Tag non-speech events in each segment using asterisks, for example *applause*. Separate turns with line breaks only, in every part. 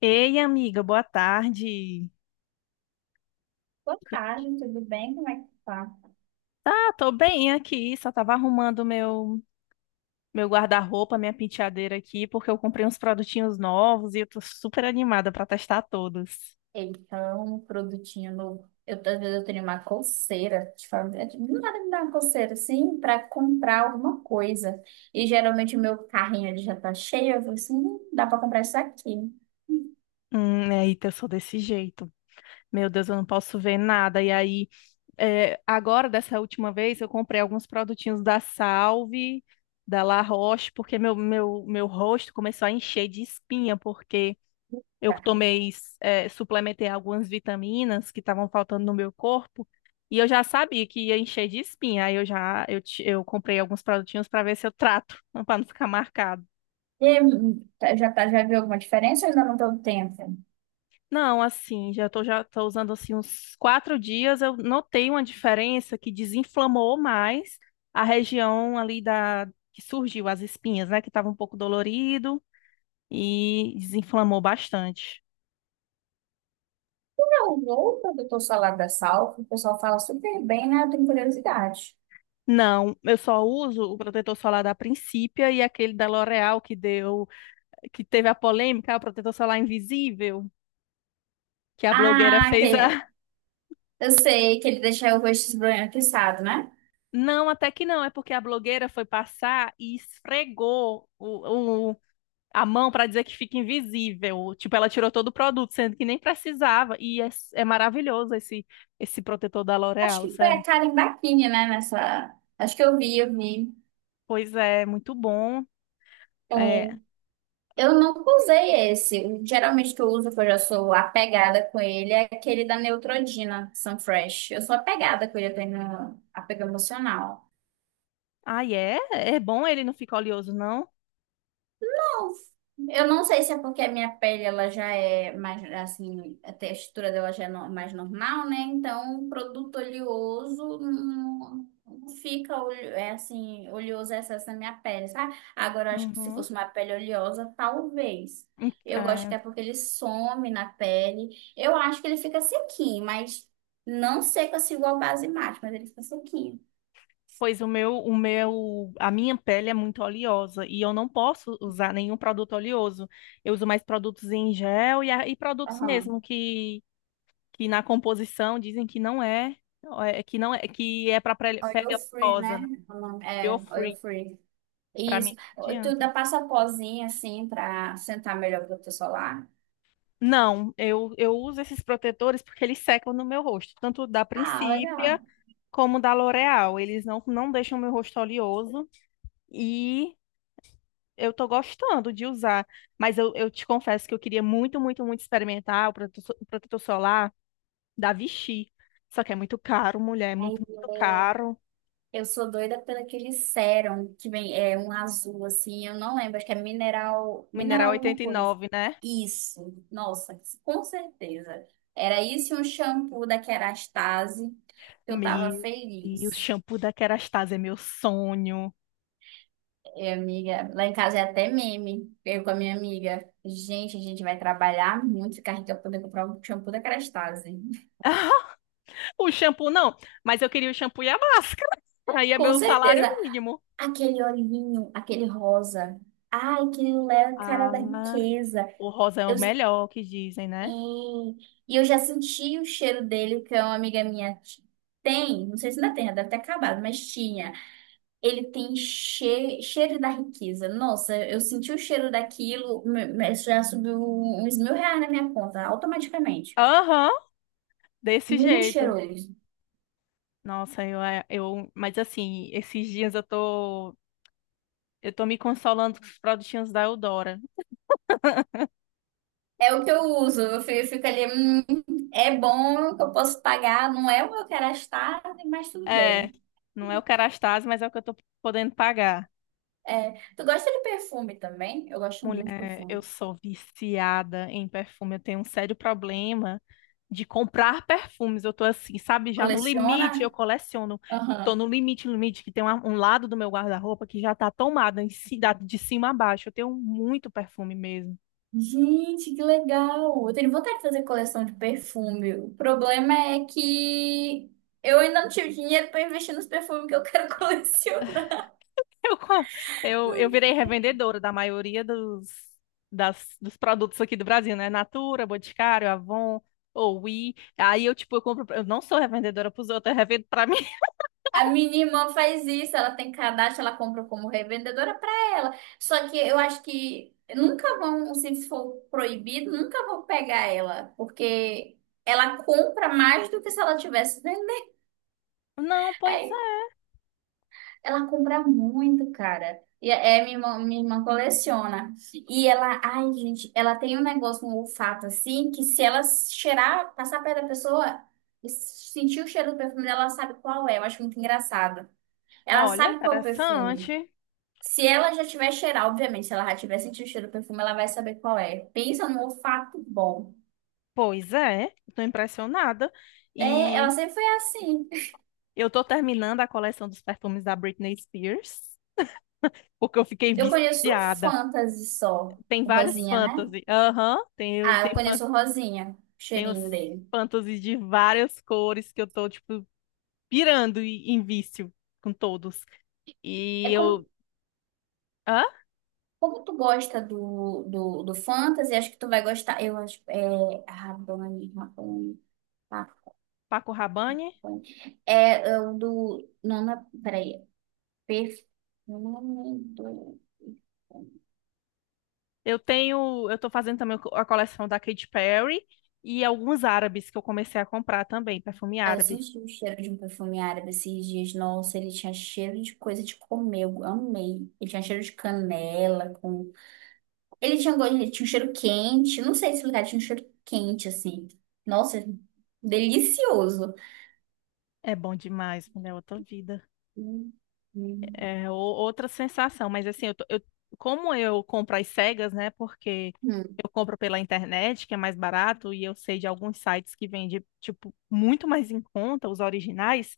Ei, amiga, boa tarde.
Boa tarde, tudo bem? Como é que tá?
Tá, tô bem aqui, só tava arrumando meu guarda-roupa, minha penteadeira aqui, porque eu comprei uns produtinhos novos e eu tô super animada pra testar todos.
Então, um produtinho novo. Eu, às vezes eu tenho uma coceira, de fazer, do nada me dá uma coceira assim para comprar alguma coisa. E geralmente o meu carrinho ele já tá cheio, eu falo assim, dá para comprar isso aqui. Hum,
Eita, eu sou desse jeito. Meu Deus, eu não posso ver nada. E aí, agora, dessa última vez, eu comprei alguns produtinhos da Salve, da La Roche, porque meu rosto começou a encher de espinha, porque eu
Tá.
tomei, suplementei algumas vitaminas que estavam faltando no meu corpo e eu já sabia que ia encher de espinha. Aí eu já eu, ti- eu comprei alguns produtinhos para ver se eu trato, *laughs* para não ficar marcado.
E aí, já, tá, já viu alguma diferença? Ou ainda não deu tempo.
Não, assim, já tô usando assim uns quatro dias. Eu notei uma diferença que desinflamou mais a região ali da que surgiu as espinhas, né? Que estava um pouco dolorido e desinflamou bastante.
Não, vou para o doutor Salada Salvo, o pessoal fala super bem, né? Eu tenho curiosidade.
Não, eu só uso o protetor solar da Principia e aquele da L'Oréal que deu, que teve a polêmica: "Ah, o protetor solar invisível, que a blogueira
Ah,
fez
que
a." *laughs*
eu sei que ele deixa o rosto esbranquiçado, né?
Não, até que não, é porque a blogueira foi passar e esfregou a mão para dizer que fica invisível. Tipo, ela tirou todo o produto, sendo que nem precisava. E é maravilhoso esse protetor da
Acho
L'Oréal,
que foi a
sério.
Karen Bachini, né? Nessa. Acho que eu vi, eu vi.
Pois é, muito bom.
É.
É...
Eu nunca usei esse. Geralmente o que eu uso, que eu já sou apegada com ele, é aquele da Neutrodina Sunfresh. Eu sou apegada com ele, eu tenho apego emocional.
Ai, é? É bom, ele não fica oleoso, não?
Eu não sei se é porque a minha pele ela já é mais assim, a textura dela já é mais normal, né? Então, produto oleoso não fica é assim, oleoso é excesso na minha pele, sabe? Agora, eu acho que se
Uhum.
fosse uma pele oleosa, talvez. Eu gosto que
É.
é porque ele some na pele. Eu acho que ele fica sequinho, mas não seca se igual base mate, mas ele fica sequinho.
Pois o meu, a minha pele é muito oleosa e eu não posso usar nenhum produto oleoso. Eu uso mais produtos em gel e, e produtos
Aham.
mesmo que na composição dizem que não é, que não é, que é para pele
Oil free,
oleosa,
né?
né?
É, oil
Oil-free,
free.
para mim
Isso.
não
Tu
adianta.
dá passa a pozinha assim pra sentar melhor pro teu solar.
Não, eu uso esses protetores porque eles secam no meu rosto, tanto da
Ah, legal.
Principia como da L'Oréal. Eles não deixam meu rosto oleoso e eu tô gostando de usar, mas eu te confesso que eu queria muito, muito, muito experimentar o protetor solar da Vichy. Só que é muito caro, mulher, é
Aí,
muito, muito caro.
é, eu sou doida pelo aquele sérum que vem é um azul assim, eu não lembro, acho que é mineral,
Mineral
mineral alguma coisa.
89, né?
Isso. Nossa, com certeza. Era isso e um shampoo da Kerastase que eu tava
Meu Deus,
feliz.
shampoo da Kerastase é meu sonho.
E, amiga, lá em casa é até meme. Eu com a minha amiga, gente, a gente vai trabalhar muito, ficar rica pra poder comprar um shampoo da Kerastase.
*laughs* O shampoo não, mas eu queria o shampoo e a máscara. *laughs* Aí é
Com
meu salário
certeza.
mínimo.
Aquele olhinho, aquele rosa. Ai, aquilo é a cara da
Ah,
riqueza.
o rosa é
Eu,
o melhor, que dizem,
e,
né?
e eu já senti o cheiro dele, que é uma amiga minha tem. Não sei se ainda tem, já deve ter acabado, mas tinha. Ele tem cheiro da riqueza. Nossa, eu senti o cheiro daquilo, já subiu uns 1.000 reais na minha conta, automaticamente.
Aham, desse
Muito
jeito.
cheiroso.
Nossa, mas assim, esses dias eu tô. Eu tô me consolando com os produtinhos da Eudora.
É o que eu uso. Eu fico ali, é bom que eu posso pagar, não é o que eu quero gastar, mas tudo
É,
bem.
não é o Kerastase, mas é o que eu tô podendo pagar.
É, tu gosta de perfume também? Eu gosto muito de
Mulher, eu
perfume.
sou viciada em perfume. Eu tenho um sério problema de comprar perfumes. Eu tô assim, sabe, já no limite, eu
Coleciona?
coleciono. Eu tô
Aham.
no limite, limite, que tem um lado do meu guarda-roupa que já tá tomado de cima a baixo. Eu tenho muito perfume mesmo.
Gente, que legal! Eu tenho vontade de fazer coleção de perfume. O problema é que eu ainda não tive dinheiro para investir nos perfumes que eu quero *laughs* colecionar.
Eu, co- eu virei revendedora da maioria dos produtos aqui do Brasil, né? Natura, Boticário, Avon, Oui. Aí eu, tipo, eu compro. Eu não sou revendedora pros outros, eu revendo pra mim. *laughs*
A minha irmã faz isso, ela tem cadastro, ela compra como revendedora para ela. Só que eu acho que nunca vão, se for proibido, nunca vão pegar ela, porque ela compra mais do que se ela tivesse vendendo.
Não, pois
Aí,
é.
ela compra muito, cara. Minha irmã coleciona. E ela, ai, gente, ela tem um negócio, um olfato assim, que se ela cheirar, passar perto da pessoa, sentir o cheiro do perfume dela, ela sabe qual é. Eu acho muito engraçado. Ela
Olha,
sabe qual é o perfume.
interessante.
Se ela já tiver cheirar obviamente, se ela já tiver sentido o cheiro do perfume, ela vai saber qual é. Pensa num olfato bom.
Pois é, tô impressionada.
É, ela
E
sempre foi assim.
eu tô terminando a coleção dos perfumes da Britney Spears, porque eu fiquei
Eu conheço o
viciada.
Fantasy só,
Tem
o
vários
Rosinha, né?
fantasy. Aham,
Ah, eu conheço o Rosinha, o
tem os
cheirinho dele.
fantasies de várias cores que eu tô, tipo, pirando em vício com todos.
É
E
como,
eu. Hã?
como tu gosta do Fantasy, acho que tu vai gostar. Eu acho. É. Rabone, Rabone.
Paco Rabanne?
É, é o do. Não, não, peraí. Perfume do.
Eu tenho. Eu tô fazendo também a coleção da Katy Perry e alguns árabes que eu comecei a comprar também, perfume
Ah, eu
árabe.
senti o cheiro de um perfume árabe esses dias. Nossa, ele tinha cheiro de coisa de comer. Eu amei. Ele tinha cheiro de canela com... Ele tinha, ele tinha um cheiro quente. Não sei explicar, tinha um cheiro quente, assim. Nossa, delicioso.
É bom demais, mulher, outra vida.
Hum, hum.
Outra sensação. Mas assim, como eu compro às cegas, né? Porque
Hum.
eu compro pela internet, que é mais barato, e eu sei de alguns sites que vendem, tipo, muito mais em conta, os originais.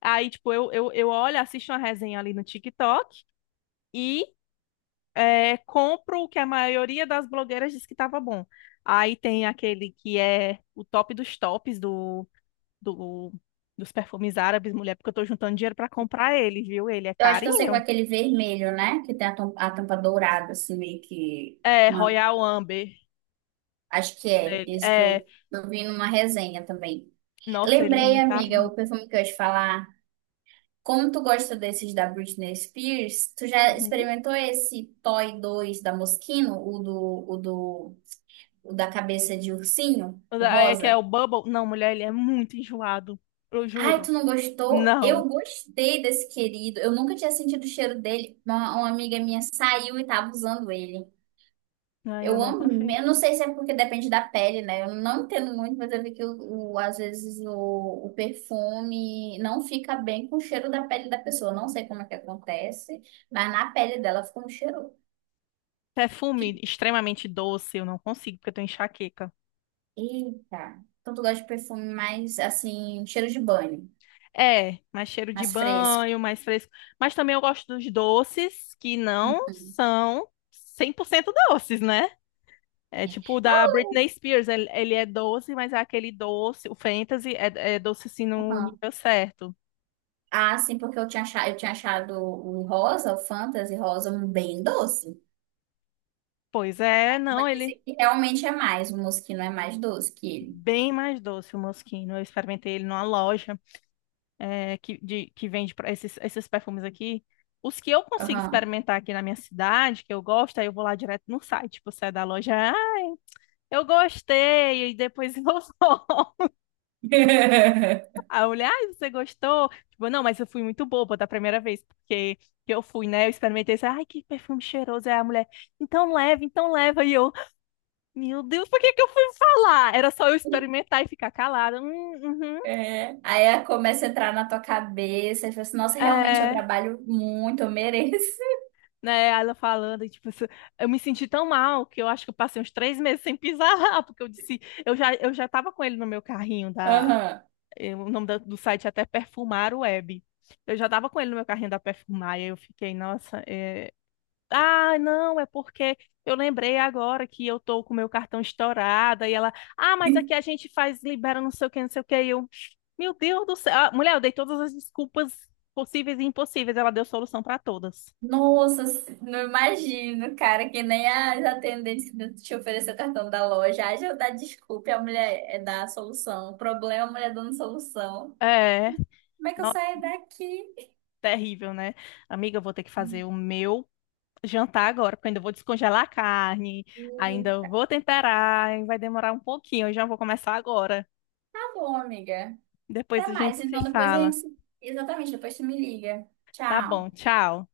Aí, tipo, eu olho, assisto uma resenha ali no TikTok. E compro o que a maioria das blogueiras diz que estava bom. Aí tem aquele que é o top dos tops do- dos perfumes árabes, mulher, porque eu tô juntando dinheiro para comprar ele, viu? Ele é
Eu acho que eu sei com
carinho.
aquele vermelho, né? Que tem a tampa dourada, assim, meio que.
É,
Uma...
Royal Amber
Acho que
o
é.
dele.
Esse que
É,
eu vi numa resenha também.
nossa, ele é
Lembrei,
um
amiga,
carinho.
o perfume que eu ia te falar. Como tu gosta desses da Britney Spears, tu já
Uhum.
experimentou esse Toy 2 da Moschino, o da cabeça de ursinho, o
É que é
rosa?
o Bubble. Não, mulher, ele é muito enjoado. Eu
Ai,
juro.
tu não gostou?
Não.
Eu gostei desse querido. Eu nunca tinha sentido o cheiro dele. Uma amiga minha saiu e tava usando ele.
Ai, eu
Eu
não
amo, eu
confio.
não sei se é porque depende da pele, né? Eu não entendo muito, mas eu vi que às vezes o perfume não fica bem com o cheiro da pele da pessoa. Não sei como é que acontece, mas na pele dela fica um cheiro. de-
Perfume extremamente doce, eu não consigo, porque eu tenho enxaqueca.
Eita! Então tu gosta de perfume mais assim, cheiro de banho,
É, mais cheiro de
mais fresco.
banho, mais fresco. Mas também eu gosto dos doces que não
Uhum.
são 100% doces, né? É
É.
tipo o da
Não,
Britney Spears, ele é doce, mas é aquele doce, o Fantasy é doce assim no
uhum.
nível certo.
Ah, sim, porque eu tinha achado o rosa, o Fantasy rosa, um bem doce.
Pois é, não,
Mas
ele
esse
é
aqui realmente é mais, o musquinho é mais doce que ele.
bem mais doce o Moschino. Eu experimentei ele numa loja que vende pra esses perfumes aqui. Os que eu consigo experimentar aqui na minha cidade, que eu gosto, aí eu vou lá direto no site, tipo, sai da loja. Eu gostei, e depois inovou. *laughs* Aí eu vou.
*laughs*
A mulher, ai, você gostou? Tipo, não, mas eu fui muito boba da primeira vez, porque que eu fui, né? Eu experimentei, assim, ai, que perfume cheiroso. É, a mulher, então leva, então leva. E eu, meu Deus, por que que eu fui falar? Era só eu experimentar e ficar calada. Uhum,
É. Aí ela começa a entrar na tua cabeça e fala assim, nossa, realmente eu
é,
trabalho muito, eu mereço. *laughs*
né? Aí ela falando, e, tipo, eu me senti tão mal que eu acho que eu passei uns três meses sem *laughs* pisar lá, porque eu disse, eu já tava com ele no meu carrinho.
Aham.
O nome do site é até Perfumar Web. Eu já tava com ele no meu carrinho da Perfumar, e aí eu fiquei, nossa, é... Ah, não, é porque eu lembrei agora que eu tô com o meu cartão estourado, e ela, ah, mas aqui a gente faz, libera não sei o que, não sei o que, e eu, meu Deus do céu. Ah, mulher, eu dei todas as desculpas possíveis e impossíveis, ela deu solução pra todas.
Nossa, não imagino, cara, que nem as atendentes te oferecer o cartão da loja. Ai, já dá desculpa, a mulher é da solução. O problema, é a mulher dando solução.
É,
Como é que eu
nossa,
saio daqui?
terrível, né? Amiga, eu vou ter que fazer o meu jantar agora, porque eu ainda vou descongelar a carne,
Hum,
ainda vou temperar, e vai demorar um pouquinho, eu já vou começar agora.
Tá bom, amiga.
Depois
Até
a gente
mais.
se
Então depois a
fala.
gente. Exatamente, depois tu me liga.
Tá bom,
Tchau.
tchau.